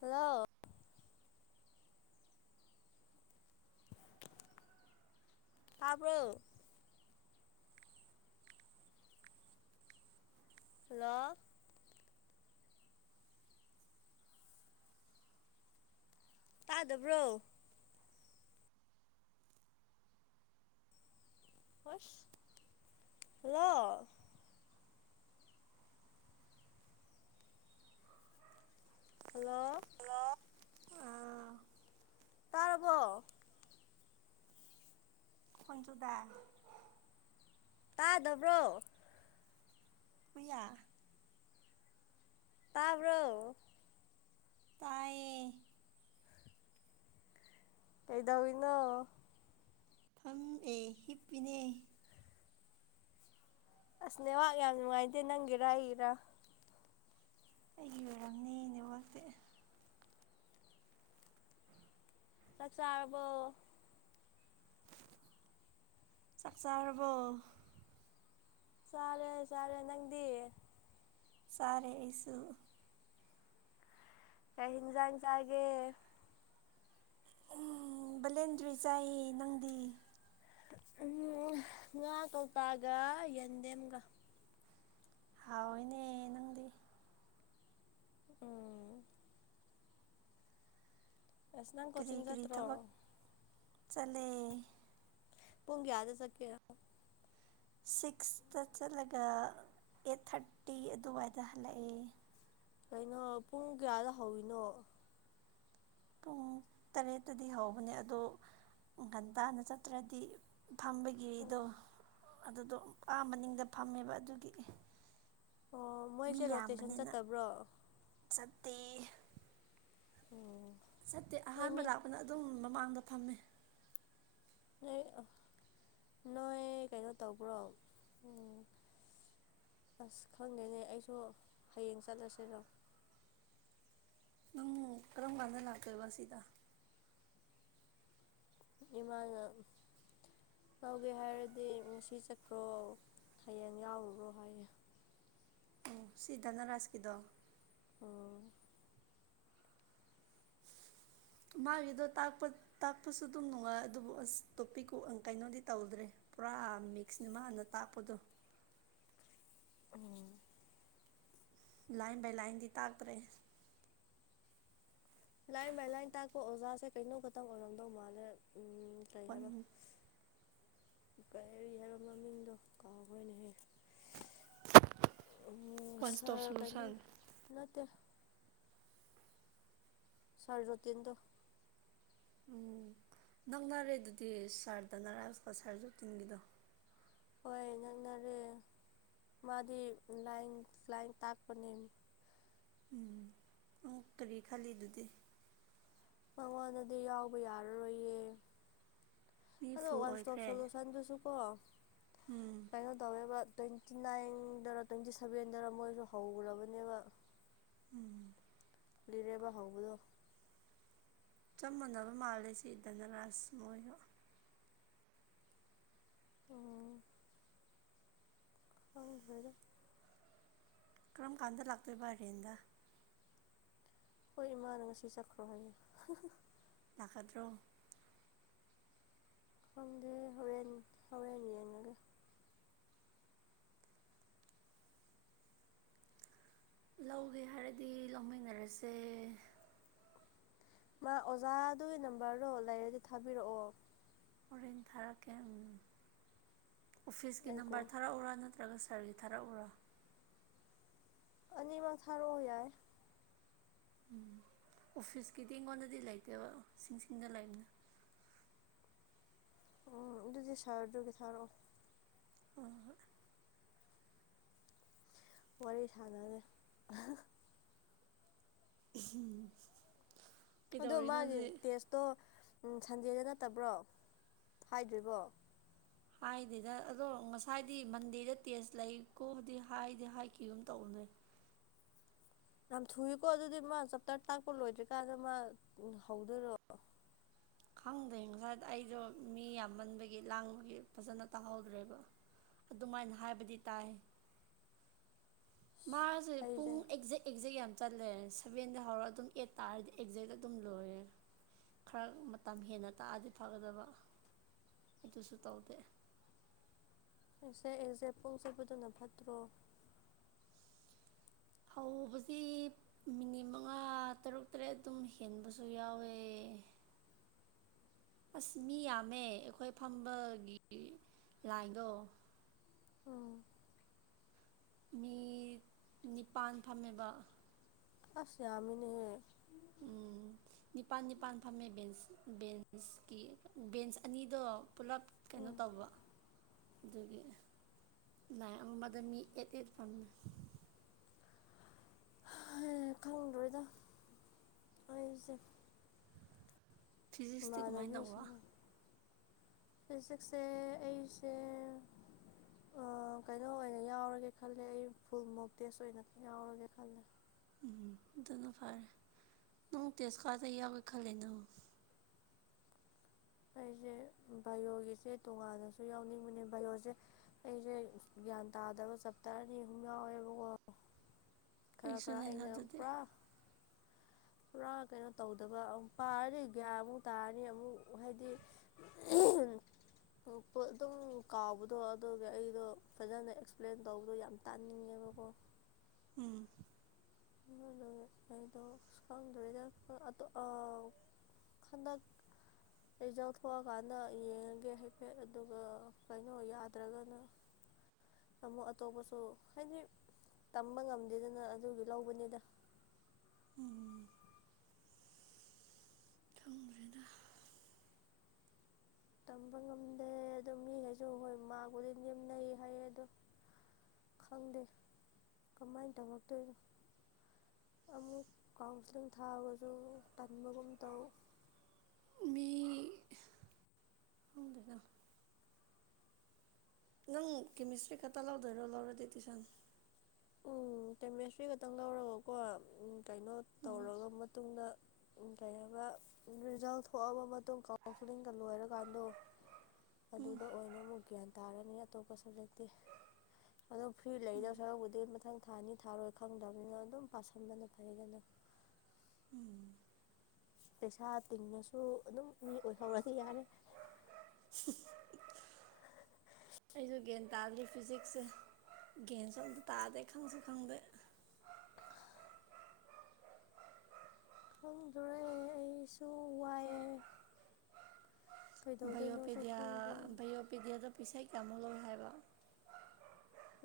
hello ꯇꯥꯕ꯭ꯔꯣ ꯂ ꯇꯥꯗꯕ꯭ꯔꯣ ꯍꯜꯂꯣ ꯍꯜꯂꯣ ꯍꯜꯂꯣ ꯑꯥ ꯇꯥꯔꯕꯣ ꯈꯟꯖꯨꯗ ꯇꯥꯗꯕ꯭ꯔꯣ ꯃꯌꯥ ꯇꯥꯔꯕꯔꯣ ꯇꯌꯦ ꯀꯗꯅ ꯐꯝ ꯑꯦ ꯍꯤꯞꯄꯤꯅꯦ ꯑꯁ ꯅꯦꯍꯥꯛ ꯌꯥꯝ ꯅꯨꯡꯉꯥꯏꯇꯦ ꯅꯪꯒꯤꯔ ꯑꯩꯒꯤꯔꯥ ꯑꯩꯒꯤ ꯑꯣꯏꯔꯝꯅꯦꯅꯦꯕꯛꯇꯤ ꯆ ꯆꯕꯣ ꯆꯥꯛ ꯆꯥꯔꯕꯣ ꯁꯥꯔꯦ ꯆꯔꯦ ꯅꯪꯗꯤ ꯁꯥꯔꯦ ꯑꯁꯨ ꯀ ꯍꯤꯟꯖ ꯏꯟꯁꯒꯦ ꯕꯂꯦꯟꯗ꯭ꯔꯤ ꯆꯥꯏ ꯅꯪꯗꯤ ꯎꯝ ꯉꯥ ꯀꯧꯕꯒ ꯌꯦꯟꯗꯦꯝꯒ ꯍꯥꯎ ꯏꯅꯦ ꯅꯪꯗꯤ ꯎ ꯑꯁ ꯅꯪ ꯀꯔꯤ ꯀꯣꯆꯤꯡ ꯀꯔꯤ ꯊꯕꯛ ꯆꯠꯇ꯭ꯔꯣ ꯆꯠꯂꯦ ꯄꯨꯡꯒꯌꯥꯗ ꯁꯀꯦ ꯁꯤꯛꯁꯇ ꯆꯠꯂꯒ ꯑꯦꯠ ꯊꯥꯔꯇꯤ ꯑꯗꯨꯋꯥꯏꯗ ꯍꯜꯂꯛꯑꯦ ꯀꯩꯅꯣ ꯄꯨꯡ ꯀꯌꯥꯗ ꯍꯧꯋꯅꯣ ꯄꯨꯡ ꯇꯔꯦꯠꯇꯗꯤ ꯍꯧꯕꯅꯦ ꯑꯗꯣ ꯟꯇꯥꯅ ꯆꯠꯇ꯭ꯔꯗꯤ ꯑꯣ ꯐꯝꯕꯒꯤꯔꯤꯗꯣ ꯑꯗꯨꯗꯣ ꯑꯥ ꯃꯅꯤꯡꯗ ꯐꯝꯃꯦꯕ ꯑꯗꯨꯒꯤ ꯑꯣ ꯃꯤ ꯃꯣꯏꯁꯦ ꯔꯣꯇꯦꯁꯟ ꯌꯥꯝꯕꯅꯤꯅ ꯆꯠꯇꯕ꯭ꯔꯣ ꯆꯠ ꯑꯣ ꯁꯠꯇꯦ ꯑꯍꯥꯟꯕ ꯂꯥꯛꯄꯅ ꯑꯗꯨꯝ ꯃꯃꯥꯡꯗ ꯐꯝꯃꯦ ꯅꯣꯏ ꯅꯣꯏ ꯀꯩꯅꯣ ꯇꯧꯕ꯭ꯔꯣ ꯎ ꯑꯁ ꯈꯪꯗꯦꯅꯦ ꯑꯩꯁꯨ ꯍꯌꯦꯡ ꯆꯠꯂꯁꯤꯔꯣ ꯅꯪ ꯀꯔꯝ ꯀꯥꯟꯗ ꯂꯥꯛꯇꯣꯏꯕ ꯁꯤꯗ ꯏꯃꯥꯅ ꯀꯧꯒꯦ ꯍꯥꯏꯔꯗꯤ ꯉꯁꯤ ꯆꯠꯈ꯭ꯔꯣ ꯍꯌꯦꯡ ꯌꯥꯎꯔꯨꯔꯣ ꯍꯥꯏꯌꯦꯦ ꯑꯣ ꯁꯤꯗꯥꯅ ꯔꯁꯀꯤꯗꯣ ꯑꯣ ꯃꯥꯒꯤꯗꯣ ꯇꯥꯛꯄ ꯇꯥꯛꯄꯁꯨ ꯑꯗꯨꯝ ꯅꯨꯡꯉꯥꯏ ꯑꯗꯨꯕꯨ ꯑꯁ ꯇꯣꯄꯤꯛꯀꯨ ꯀꯩꯅꯣꯗꯤ ꯇꯧꯗ꯭ꯔꯦ ꯄꯨꯔꯥ ꯃꯤꯛꯁꯅꯦ ꯃꯥꯥꯟꯅ ꯇꯥꯛꯄꯗꯣ ꯎꯝ ꯂꯥꯏꯟ ꯕꯥꯏ ꯂꯥꯏꯟꯗꯤ ꯇꯥꯛꯇ꯭ꯔꯦ ꯂ ꯃ ꯂ ꯇꯥꯛꯣ ꯑꯣꯖꯥꯁꯦ ꯀꯩꯅꯣ ꯈꯪ ꯑꯣꯏꯔꯗꯣ ꯃꯥꯜꯅꯦꯦ ꯎꯝ ꯇꯥꯏ ꯋꯥꯟ ꯍꯥꯏꯕ ꯀꯩꯔꯤ ꯍꯥꯏꯕꯣ ꯃꯃꯤꯡꯗꯣ ꯀꯥꯎꯈꯣꯏꯅꯦꯍ ꯑꯣ ꯋꯥꯟ ꯁ ꯏꯁꯇꯣꯞ ꯁꯣꯂꯨꯁꯟ ꯀꯩꯅꯠꯇ ꯁꯥꯔꯗꯣ ꯇꯤꯟꯗ ꯎꯝ ꯅꯪꯅꯔꯦ ꯑꯗꯨꯗꯤ ꯁꯥꯔꯗꯅꯔꯛꯑꯁꯤꯀꯣ ꯁꯥꯔꯁꯨ ꯇꯤꯟꯒꯤꯗꯣ ꯍꯣꯏꯅꯥꯅꯥꯔꯦ ꯃꯥꯗꯤ ꯂꯥꯏꯟꯥꯏꯟ ꯇꯥꯛꯄꯅꯤ ꯎꯝ ꯑ ꯀꯔꯤ ꯈꯜꯂꯤ ꯑꯗꯨꯗꯤ ꯃꯉꯣꯟꯗꯗꯤ ꯌꯥꯎꯕ ꯌꯥꯔꯔꯣꯏꯌꯦ ꯃꯤ ꯑꯗꯣ ꯐꯨꯜ ꯋꯥꯟꯁꯇꯣꯞ ꯑꯣꯏꯈ꯭ꯔꯦ ꯁꯣꯂꯨꯁꯟꯗꯨꯁꯨ ꯀꯣ ꯎꯝ ꯀꯩꯅꯣ ꯇꯧꯋꯦꯕ ꯇ꯭ꯋꯦꯟꯇꯤ ꯅꯥꯏꯟꯗꯔ ꯇ꯭ꯋꯦꯟꯇꯤ ꯁꯚꯦꯟꯗꯔ ꯃꯣꯏꯁꯨ ꯍꯧꯈ꯭ꯔꯕꯅꯦꯕ ꯎꯝ ꯀ ꯂꯤꯔꯦꯕ ꯍꯧꯕꯗꯣ ꯆꯞ ꯃꯥꯟꯅꯕ ꯃꯥꯜꯂꯦ ꯁꯤꯗꯅ ꯂꯥꯁ ꯃꯣꯏꯗ ꯎ ꯗ ꯀꯔꯝ ꯀꯥꯟꯗ ꯂꯥꯛꯇꯣꯏꯕ ꯍꯔꯦꯟꯗ ꯍꯣꯏ ꯏꯃꯅ ꯉꯁꯤ ꯆꯈꯔꯣ ꯍꯥꯏꯌꯦ ꯅꯥꯀꯗ꯭ꯔꯣ ꯈꯪꯗꯦ ꯍꯣꯔꯦꯟ ꯍꯣꯔꯦꯟ ꯌꯦꯡꯉꯒꯦ ꯂꯧꯒꯦ ꯍꯥꯏꯔꯗꯤ ꯂꯧꯃꯤꯟꯅꯔꯁꯦ ꯃꯥ ꯑꯣꯖꯥꯗꯨꯒꯤ ꯅꯝꯕꯔꯗꯣ ꯂꯩꯔꯗꯤ ꯊꯥꯕꯤꯔꯛꯑꯣ ꯃꯣꯔꯡ ꯊꯥꯔꯛꯀꯦ ꯎ ꯑꯣꯐꯤꯁꯀꯤ ꯑꯩ ꯀꯣꯜ ꯅꯝꯕꯔ ꯊꯥꯔꯛꯎꯔꯥ ꯅꯠꯇ꯭ꯔ ꯅꯠꯇ꯭ꯔꯒ ꯁꯥꯔꯒꯤ ꯊꯥꯔꯛꯎꯔꯣ ꯑꯅꯤꯃ ꯁꯔꯣ ꯌꯥꯔ ꯎꯝ ꯑꯣꯐꯤꯁꯀꯤꯗꯤ ꯑꯩꯉꯣꯟꯗꯗꯤ ꯂꯩꯇꯦꯕ ꯁꯤꯡꯁꯤꯡꯗ ꯂꯩꯕꯅ ꯎꯝ ꯑꯗꯨꯗꯤ ꯁꯥꯔꯗꯨꯒꯤ ꯊꯥꯔꯛꯑꯣ ꯑꯣ ꯑꯣꯏꯔ ꯁꯥꯗꯗ ꯎꯝ ꯑ ꯃꯥꯒꯤ ꯇꯦꯁꯇꯣ ꯎꯝ ꯁꯟꯗꯦꯗ ꯅꯠꯇꯕ꯭ꯔꯣ ꯍꯥꯏꯗ꯭ꯔꯤꯕꯣ ꯍꯥꯏꯗꯦꯗ ꯑꯗꯣ ꯉꯁꯥꯏꯗꯤ ꯃꯟꯗꯦꯗ ꯇꯦꯁ ꯂꯩꯀꯣꯗꯤ ꯍꯥꯏꯗꯤ ꯍꯥꯏꯈꯤꯒꯨꯝꯝ ꯇꯧꯕꯅꯦꯦ [unintelligible] ꯌꯥꯝ ꯊꯨꯏꯀꯣ ꯑꯗꯨꯗꯤ ꯃꯥ ꯆꯞꯇꯥꯔ ꯇꯥꯛꯄ ꯂꯣꯏꯗ꯭ꯔꯤꯀꯥꯟꯗ ꯃꯥ ꯍꯧꯗꯣꯏꯔꯣ ꯈꯪꯗꯦ ꯉꯁꯥꯏ ꯑꯩꯁꯨꯣ ꯃꯤ ꯌꯥꯝꯃꯟꯕꯒꯤ ꯂꯥꯡꯕꯒꯤ ꯐꯖꯅ ꯇꯥꯍꯧꯗ꯭ꯔꯦꯕ ꯑꯗꯨꯃꯥꯏꯅ ꯍꯥꯏꯕꯗꯤ ꯇꯥꯏ ꯃꯥꯦ ꯄꯨꯡ ꯑꯩꯁꯦ ꯑꯦꯛꯖ ꯑꯦꯛꯖꯦꯛ ꯌꯥꯝ ꯌꯥꯝ ꯆꯜꯂ ꯁꯚꯦꯟꯗ ꯍꯧꯔꯒ ꯑꯗꯨꯝ ꯑꯩꯠ ꯇꯥꯔꯗꯤ ꯑꯦꯛꯖꯦꯛ ꯑꯗꯨꯝ ꯂꯣꯏꯔꯦ ꯈꯔ ꯃꯇꯝ ꯍꯦꯟꯅ ꯇꯥꯛꯑꯗꯤ ꯐꯒꯗꯕ ꯑꯗꯨꯁꯨ ꯇꯧꯗꯦꯦ ꯑꯩꯁꯦ ꯑꯩꯁꯦ ꯄꯨꯡ ꯆꯄꯗꯨꯅ ꯐꯠꯇ꯭ꯔꯣ ꯑ ꯍꯧꯖꯤꯛ ꯃꯤꯅꯤꯠ ꯃꯉꯥ ꯊꯥ ꯇꯔꯨꯛ ꯇꯔꯦꯠ ꯑꯗꯨꯝ ꯍꯦꯟꯕꯁꯨ ꯌꯥꯎꯋꯦ ꯑꯁ ꯃꯤ ꯌꯥꯝꯃꯦ ꯑꯩꯈꯣꯏ ꯐꯝꯕꯒꯤ ꯂꯥꯏꯟꯗꯣ ꯑ ꯃꯤ ꯅꯤꯄꯥꯟ ꯐꯝꯃꯦꯕ ꯑꯁꯦ ꯑꯃꯅꯦ ꯎꯝ ꯅꯤꯄꯥꯜ ꯅꯤꯄꯥꯜ ꯐꯝꯃꯦ ꯕꯦꯟꯁ ꯕꯦꯟꯁꯀꯤ ꯕꯦꯟꯁ ꯑꯅꯤꯗꯣ ꯄꯨꯂꯞ ꯀꯩꯅꯣ ꯎꯝ ꯇꯧꯕ ꯑꯗꯨꯒꯤ ꯂꯥꯏ ꯑꯃꯗ ꯃꯤ ꯑꯦꯠ ꯑꯦꯠꯐꯝꯝꯃꯦ ꯈꯪꯗꯣꯏꯗ ꯍꯥꯏꯨꯁꯦ ꯐꯤꯖꯤꯛꯁꯇꯤ ꯀꯃꯥꯏꯅ ꯇꯧꯕ ꯃꯥꯗꯕꯤꯁꯅ ꯍꯧꯖꯤꯛꯁꯦ ꯑꯩꯁꯦ ꯑ ꯀꯩꯅꯣ ꯑꯣꯏꯅ ꯌꯥꯎꯔꯒꯦ ꯈꯜꯂꯦ ꯑꯩ ꯐꯨꯜ ꯃꯣꯞꯇꯦꯁ ꯑꯣꯏꯅ ꯌꯥꯎꯔꯒꯦ ꯈꯜꯂꯦ ꯎꯝ ꯑꯗꯨꯅ ꯐꯔꯦ ꯅꯪ ꯇꯦꯁꯀꯥꯗ ꯌꯥꯎꯒꯦ ꯈꯜꯂꯦ ꯅꯪ ꯑꯩꯁꯦ ꯕꯥꯏꯑꯣꯒꯤꯁꯦ ꯇꯣꯉꯥꯟꯅꯁꯨ ꯌꯥꯎꯅꯤꯡꯕꯅꯦ ꯕꯥꯏꯑꯣꯁꯦ ꯑꯩꯁꯦ ꯒ꯭ꯌꯥꯟ ꯇꯥꯗꯕ ꯆꯞꯇꯥꯔ ꯑꯅꯤ ꯑꯍꯨꯝ ꯌꯥꯎꯋꯦꯕꯀꯣ [inaudible] ꯈꯔ ꯈꯔ ꯑꯩꯁꯨꯅꯦꯅ ꯑꯩꯅ ꯑꯗꯨꯗꯤ ꯄꯨꯔꯥ ꯄꯨꯔꯥ ꯀꯩꯅꯣ ꯇꯧꯗꯕ ꯑꯃ ꯄꯥꯔꯅꯤ ꯒ꯭ꯌꯥꯟꯃꯨꯛ ꯇꯥꯔꯅꯤ ꯑꯃꯨꯛ ꯍꯥꯏꯗꯤ ꯑꯗꯨꯝ ꯀꯥꯎꯕꯗꯣ ꯑꯗꯨꯒꯒꯤ ꯑꯩꯗꯣ ꯐꯖꯅ ꯑꯦꯛꯁꯄ꯭ꯂꯦꯟ ꯇꯧꯕꯗꯣ ꯌꯥꯝ ꯇꯥꯅꯤꯡꯉꯦꯕꯀꯣ ꯎꯝ ꯑ ꯑꯩꯗꯀꯗ ꯑꯗ ꯑꯗ ꯑꯩꯖꯧꯊꯑꯀꯥꯟꯗ ꯌꯦꯡꯉꯒꯦ ꯍꯥꯏꯐꯦꯠ ꯑꯗꯨꯒ ꯀꯩꯅꯣ ꯌꯥꯗ꯭ꯔꯒꯅ ꯑꯃꯨꯛ ꯑꯇꯣꯞꯄꯁꯨ ꯍꯥꯏꯗꯤ ꯇꯝꯕ ꯉꯝꯗꯦꯗꯅ ꯑꯗꯨꯒꯤ ꯂꯧꯕꯅꯤꯗ ꯎꯝ ꯊꯪꯈ꯭ꯔꯦꯗ ꯇꯝꯕ ꯉꯝꯗꯦ ꯑꯗꯨꯗ ꯃꯤꯈꯩꯁꯨ ꯍꯣꯏ ꯃꯥꯕꯨꯗꯤ ꯅꯦꯝꯅꯩ ꯍꯥꯏꯌꯦ ꯑꯗꯣ ꯈꯪꯗꯦ ꯀꯃꯥꯏꯅ ꯇꯧꯔꯛꯇꯣꯏꯅꯣ ꯑꯃꯨꯛ ꯀꯥꯎꯟꯁꯤꯂꯤꯡ ꯊꯥꯔꯒꯁꯨ ꯄꯟꯕꯒꯨꯝ ꯇꯧ ꯍꯗꯀ ꯅꯪ ꯀꯦꯃꯤꯁꯇ꯭ꯔꯤ ꯈꯛꯇ ꯂꯧꯗꯣꯏꯔꯣ ꯂꯧꯔꯗꯤ ꯇꯨꯤꯁꯟ ꯎꯝ ꯀꯦꯃꯦꯁꯇ꯭ꯔꯤ ꯈꯛꯇꯪ ꯂꯧꯔꯒꯀꯣ ꯎ ꯀꯩꯅꯣ ꯇꯧꯔꯒ ꯃꯇꯨꯡꯗ ꯎ ꯀꯩ ꯍꯥꯏꯕ ꯔꯤꯖꯜ ꯊꯣꯛꯑꯕ ꯃꯇꯨꯡ ꯀꯥꯎꯟꯁꯤꯂꯤꯡꯒ ꯂꯣꯏꯔꯀꯥꯟꯗꯣ ꯎ ꯑꯗꯨꯗ ꯑꯣꯏꯅ ꯑꯃꯨꯛ ꯒ꯭ꯌꯥꯟ ꯇꯥꯔꯅꯤ ꯑꯇꯣꯞꯄ ꯁꯕꯖꯦꯛꯇꯤ ꯑꯣꯣ ꯐꯤ ꯂꯩꯗ ꯁ ꯃꯊꯪ ꯊꯥ ꯑꯅꯤ ꯊꯥꯔꯣꯏ ꯈꯪꯗꯕꯅꯤꯅ ꯑꯗꯨꯝ ꯄꯥꯁꯟꯗꯅ ꯐꯩꯗꯅ ꯄꯩꯁꯥ ꯇꯤꯡꯉꯁꯨ ꯑꯗꯨꯝ ꯃꯤ ꯑꯣꯏꯍꯧꯔꯗꯤ ꯌꯥꯔꯦ [inaudible] ꯑꯩꯁꯨ ꯒ꯭ꯌꯥꯟ ꯇꯥꯗꯗꯤ ꯐꯤꯖꯤꯛꯁꯁꯦ ꯒ꯭ꯟꯁꯨ ꯑꯝꯇ ꯇꯥꯗꯦ ꯈꯪꯁꯨ ꯈꯪꯗꯦ [inaudible] ꯈꯪꯗꯣꯔꯦ ꯑꯩꯁꯨ ꯋꯥꯏꯑꯦ ꯀꯩꯗꯧꯗꯣꯏꯅꯣꯁꯨ ꯌꯣꯑꯣꯄꯦꯗꯤꯌꯥ ꯈꯪꯗꯦ ꯌꯑꯣꯄꯦꯗꯤꯌꯥꯗ ꯄꯤꯁꯒꯤ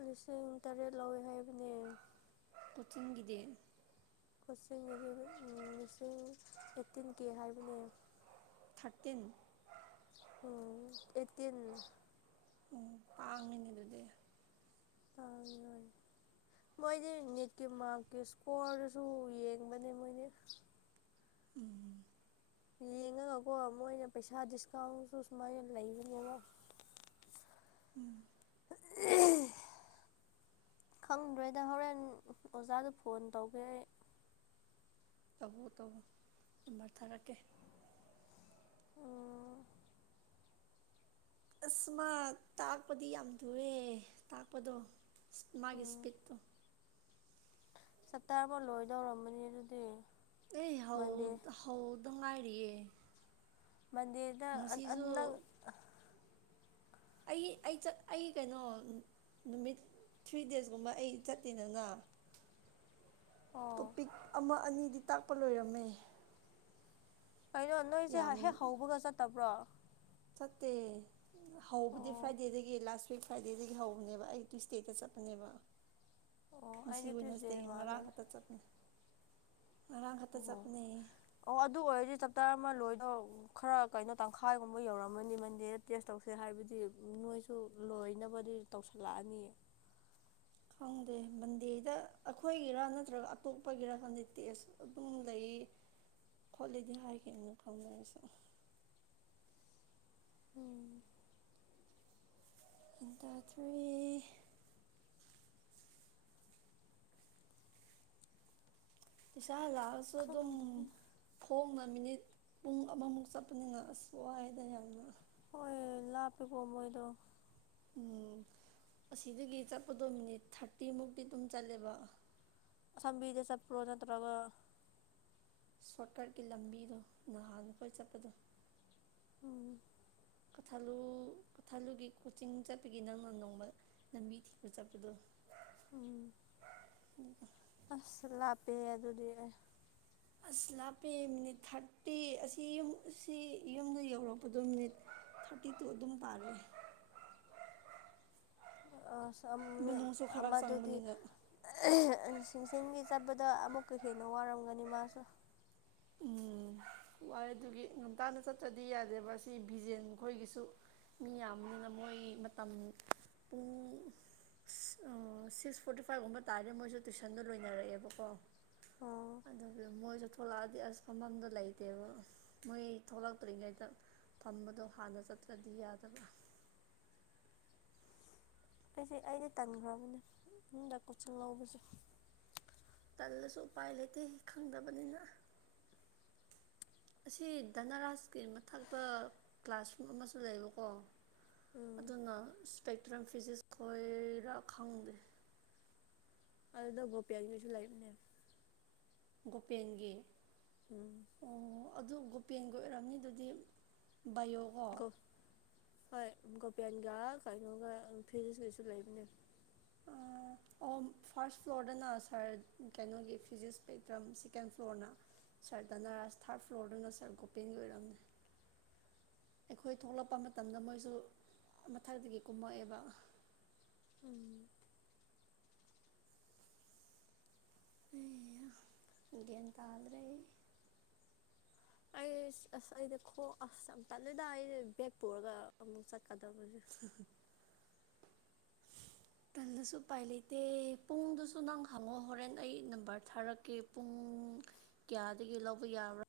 ꯂꯤꯁꯤꯡ ꯇꯔꯦꯠ ꯂꯧꯋꯦ ꯍꯥꯏꯕꯅꯦ ꯀꯆꯤꯡꯒꯗꯔ ꯀꯣꯆꯤꯡꯗꯤ ꯂꯤꯁꯤꯡ ꯑꯩꯠꯇꯤꯟ ꯀꯦ ꯍꯥꯏꯕꯅꯦ ꯊꯥꯔꯇꯤꯟ ꯑꯣ ꯑꯦ ꯇꯤꯟ ꯎꯝ ꯄꯥꯡꯉꯤꯅꯦ ꯑꯗꯨꯗꯤ ꯇꯥꯡꯉꯅꯤ ꯃꯣꯏꯗꯤ ꯅꯤꯠꯀꯤ ꯃꯥꯔꯛꯀꯤ ꯏꯁꯀꯣꯔꯗꯨꯁꯨ ꯌꯦꯡꯕꯅꯦ ꯃꯣꯏꯗꯤ ꯎꯝ ꯌꯦꯡꯉꯒꯀꯣ ꯃꯣꯏꯅ ꯄꯩꯁꯥ ꯗꯤꯁꯀꯥꯎꯟꯁꯨ ꯁꯨꯃꯥꯏꯅ ꯂꯩꯕꯅꯦꯕ ꯎꯝ ꯈꯪꯗ꯭ꯔꯣꯏꯗ ꯍꯣꯔꯦꯟ ꯑꯣꯖꯥꯗꯨ ꯐꯣꯟ ꯇꯧꯒꯦ ꯑꯩ ꯇꯧꯕꯣ ꯇꯧꯧꯕꯣ ꯑꯗꯨꯕꯔ ꯊꯥꯔꯛꯀꯦ ꯑꯣ ꯑꯁ ꯃꯥ ꯇꯥꯛꯄꯗꯤ ꯌꯥꯝ ꯇꯨꯑꯦ ꯇꯥꯛꯄꯗꯣ ꯃꯥꯒꯤ ꯏꯁꯄꯤꯣ ꯆꯇꯥ ꯑꯃ ꯂꯣꯏꯗꯧꯔꯝꯕꯅꯤ ꯑꯗꯨꯗꯤ ꯑꯦ ꯍꯧ ꯃꯟꯗꯦ ꯍꯧꯗ ꯉꯥꯏꯔꯤꯌꯦ ꯃꯟꯗꯦꯗ ꯉꯁꯤꯁꯨ ꯅꯪ ꯑꯩ ꯑꯩ ꯑꯩ ꯀꯩꯅꯣ ꯅꯨꯃꯤꯠ ꯊ꯭ꯔꯤ ꯗꯦꯖꯀꯨꯝꯕ ꯑꯩ ꯆꯠꯇꯦꯗꯅ ꯑꯣ ꯇꯣꯄꯤꯛ ꯑꯃ ꯑꯅꯤꯗꯤ ꯇꯥꯛꯄ ꯂꯣꯏꯔꯝꯃꯦ ꯀꯩꯅꯣ ꯅꯣꯏꯁꯦ ꯍꯦꯛ ꯍꯧꯕꯒ ꯆꯠꯇꯕ꯭ꯔꯣ ꯁꯠꯇꯦ ꯍꯧꯕꯗꯤ ꯑꯣ ꯐꯥꯏꯗꯦꯗꯒꯤꯗꯒꯤ ꯂ ꯐ꯭ꯔꯤ ꯐ꯭ꯔꯥꯏꯗꯦꯗꯒꯤ ꯍꯧꯕꯅꯦꯕ ꯑꯩ ꯇꯨꯏꯁꯗꯦꯗ ꯆꯠꯄꯅꯦꯕ ꯑꯣ ꯃꯁꯤ ꯑꯩꯗꯤ ꯑꯣꯏꯅꯁ ꯇ꯭ꯌꯨꯁꯗꯦꯗ ꯃꯥꯜꯂꯨꯔꯦ ꯉꯔꯥꯡꯅꯇ ꯆꯠꯃꯤ ꯑꯣ ꯑꯣ ꯑꯗꯨ ꯑꯣꯏꯔꯗꯤ ꯆꯞ ꯆꯔꯥ ꯑꯃ ꯂꯣꯏ ꯑꯗꯣ ꯈꯔ ꯀꯩꯅꯣ ꯇꯪꯈꯥꯏꯒꯨꯝꯕ ꯌꯧꯔꯝꯃꯅꯤ ꯃꯟꯗꯦꯗ ꯇꯦꯁ ꯇꯧꯁꯦ ꯍꯥꯏꯕꯗꯤ ꯅꯣꯏꯁꯨ ꯂꯣꯏꯅꯕꯗꯤ ꯇꯧꯁꯜꯂꯛꯑꯅꯤꯌꯦ [inaudible] ꯈꯪꯗꯦ ꯕꯟꯗꯦꯗ ꯑꯩꯈꯣꯏꯒꯤꯔ ꯅꯠꯇ꯭ꯔꯒ ꯑꯇꯣꯞꯄꯒꯤꯔ ꯈꯪꯗꯦ ꯇꯦꯁ ꯑꯗꯨꯝ ꯂꯩ ꯈꯣꯂꯤꯗ ꯍꯥꯏ ꯀ ꯀ ꯂꯁ ꯎꯝ ꯑꯗ ꯐꯣꯏ ꯏꯁꯥ ꯂꯥꯛꯑꯁꯨ ꯑꯗꯨꯝ ꯈꯪꯗ꯭ꯔꯦ ꯐꯣꯡꯅ ꯃꯤꯅꯤꯠ ꯨꯡꯃꯨꯛ ꯁꯄꯅꯦ ꯂ ꯁꯏꯗ ꯌꯥꯝ ꯂꯄꯤ ꯄꯃꯣꯣꯏꯗꯣ ꯎꯝ ꯑꯁꯤꯗꯒꯤ ꯆꯠꯄꯗꯣ ꯃꯤꯅꯤꯠ ꯊꯥꯔꯇꯤꯃꯨꯛꯇꯤ ꯑꯗꯨꯝ ꯆꯠꯂꯦꯕ ꯁꯕꯤꯤꯗ ꯆꯄꯣꯅ ꯇꯧ꯭ꯔꯒ ꯁꯣꯔꯠꯀꯠꯀꯤ ꯂꯝꯕꯤꯗꯣ ꯅꯍꯥꯟ ꯑꯩꯈꯣꯏ ꯆꯠꯄꯗꯣ ꯎꯝ ꯀꯊꯥꯂꯨ ꯀꯊꯥꯂꯨꯒꯤ ꯀꯣꯆꯤꯡ ꯆꯠꯄꯒꯤ ꯅꯪꯅ ꯅꯣꯡꯃ ꯂꯝꯕꯤ ꯊꯤꯕ ꯆꯠꯄꯗꯣ ꯎꯝ ꯑꯁ ꯂꯥꯛꯄꯦ ꯑꯗꯨꯗꯤ ꯑꯁ ꯂꯥꯞꯄꯦ ꯃꯤꯅꯤꯠ ꯊꯥꯔꯇꯤ ꯑꯁꯤ ꯌꯨꯝ ꯑꯁꯤ ꯌꯨꯝꯗ ꯌꯧꯔꯛꯄꯗꯣ ꯃꯤꯅꯤꯠ ꯊꯥꯔꯇꯤ ꯇ ꯑꯣ ꯑꯗꯨꯅ ꯇꯥꯔꯦ ꯃꯅꯨꯡꯁꯨ ꯈꯔ ꯃꯗꯨꯗꯤ ꯆꯪꯕꯅꯤꯅ ꯁꯤꯡꯁꯤꯡꯒꯤꯒꯤ ꯆꯠꯄꯗ ꯑꯃꯨꯛꯀ ꯍꯦꯟꯅ ꯋꯥꯔꯝꯒꯅꯤ ꯃꯥꯁꯨ ꯎꯝ ꯋꯥꯏꯦ ꯑꯗꯨꯒꯤ ꯉꯝꯇꯥꯅ ꯆꯠꯇ꯭ꯔꯗꯤ ꯌꯥꯗꯦꯕ ꯁꯤ ꯚꯕꯤꯖꯦꯟ ꯈꯣꯏꯒꯤꯁꯨ ꯃꯤ ꯌꯥꯝꯕꯅꯤꯅ ꯃꯣꯏ ꯃꯇꯝ ꯄꯨꯡ ꯑꯣ ꯁꯤꯛꯁ ꯐꯣꯔꯇꯤ ꯐꯥꯏꯚꯒꯨꯝꯕ ꯇꯥꯔꯗꯤ ꯃꯣꯏꯁꯨ ꯇꯨꯏꯁꯟꯗꯣ ꯂꯣꯏꯅꯔꯛꯑꯦꯕꯀꯣ ꯎꯝ ꯑꯗꯨ ꯃꯣꯏꯁꯨ ꯊꯂ ꯗꯤ ꯑꯁ ꯐꯝꯐꯝꯗ ꯂꯩꯇꯦꯕ ꯃꯣꯏ ꯊꯣꯛꯂꯛꯇ꯭ꯔꯤꯉꯩꯗ ꯊꯝꯕꯗꯣ ꯍꯥꯟꯅ ꯆꯠꯇ꯭ꯔꯗꯤ ꯌꯥꯗꯕ꯭ꯔꯥ ꯑꯩꯁꯦ ꯑꯩꯗꯤ ꯇꯟꯈ꯭ꯔꯕꯅꯦ ꯏꯃꯨꯡꯗ ꯀꯣꯆꯤꯡ ꯂꯧꯕꯁꯦ ꯑꯗꯨꯗꯁꯨ ꯎꯄꯥꯏ ꯂꯩꯇꯦ ꯈꯪꯗꯕꯅꯤꯅ ꯑꯁꯤ ꯙꯅꯔꯥꯁꯀꯤ ꯃꯊꯛꯛꯇ ꯀ꯭ꯂꯥꯁꯔꯨꯝ ꯑꯃꯁꯨ ꯂꯩꯕꯀꯣ ꯎꯝ ꯑꯗꯨꯅ ꯏꯁꯄꯦꯛꯇ꯭ꯔꯝ ꯐꯤꯖꯤꯛꯁ ꯈꯣꯏꯔ ꯈꯪꯗꯦ ꯑꯗꯨꯗ ꯣ ꯄꯤꯌꯥꯒꯤꯁꯨ ꯂꯩꯥꯏꯅꯦ ꯒꯣꯄꯦꯟꯒꯤ ꯑꯣ ꯑꯗꯨ ꯒꯣꯄꯦꯟꯒꯤ ꯑꯣꯏꯔꯝꯅꯤ ꯑꯗꯨꯗꯤ ꯌꯒ ꯒꯣ ꯍꯣꯏ ꯒꯣꯄꯌꯥꯟꯒ ꯀꯩꯅꯣꯒ ꯐꯤꯔꯤꯁ ꯀꯩꯁꯨ ꯂꯩꯕꯅꯦ ꯑꯣ ꯑꯣ ꯐꯥꯔꯁ ꯐ꯭ꯂꯣꯔꯗꯅ ꯁꯥꯔ ꯀꯩꯅꯣꯒꯤ ꯐꯤꯖꯤꯛꯁ ꯄꯩꯇ꯭ꯔꯝ ꯁꯦꯀꯦꯟ ꯐ꯭ꯂꯣꯔꯅ ꯁꯥꯔ ꯙꯅꯔꯥꯖ ꯊꯥꯔꯠ ꯐ꯭ꯂꯣꯔꯗꯨꯅ ꯁꯥꯔ ꯒꯣꯄꯦꯟꯒꯤ ꯑꯣꯏꯔꯝꯃꯦ ꯑꯩꯈꯣꯏ ꯊꯣꯛꯂꯛꯄ ꯃꯇꯝꯗ ꯃꯣꯏꯁꯨ ꯃꯊꯛꯇꯒꯤ ꯀꯨꯝꯃꯛꯑꯦꯕ ꯎꯝ ꯑꯦ ꯍꯦ ꯇꯗ꯭ꯔꯦ ꯑꯩ ꯑꯁ ꯑꯩꯣ ꯑꯁꯝ ꯄꯂꯗ ꯑꯩ ꯕꯦꯛꯄꯨꯔꯒ ꯑꯃꯨꯛ ꯆ ꯀꯥꯗꯥꯕꯖꯨ ꯊꯝ ꯀꯩꯁꯨ ꯎꯄꯥꯏ ꯂꯩꯇꯦ ꯄꯨꯡꯗꯨꯁꯨ ꯅꯪ ꯍꯪꯉꯣ ꯍꯣꯔꯦꯟ ꯑꯩ ꯅꯝꯕꯔ ꯊꯥꯔꯛꯀꯦ ꯄꯨꯡ ꯀꯌꯥꯗꯒꯤ ꯂꯧꯕ ꯌꯥꯕ꯭ꯔꯥ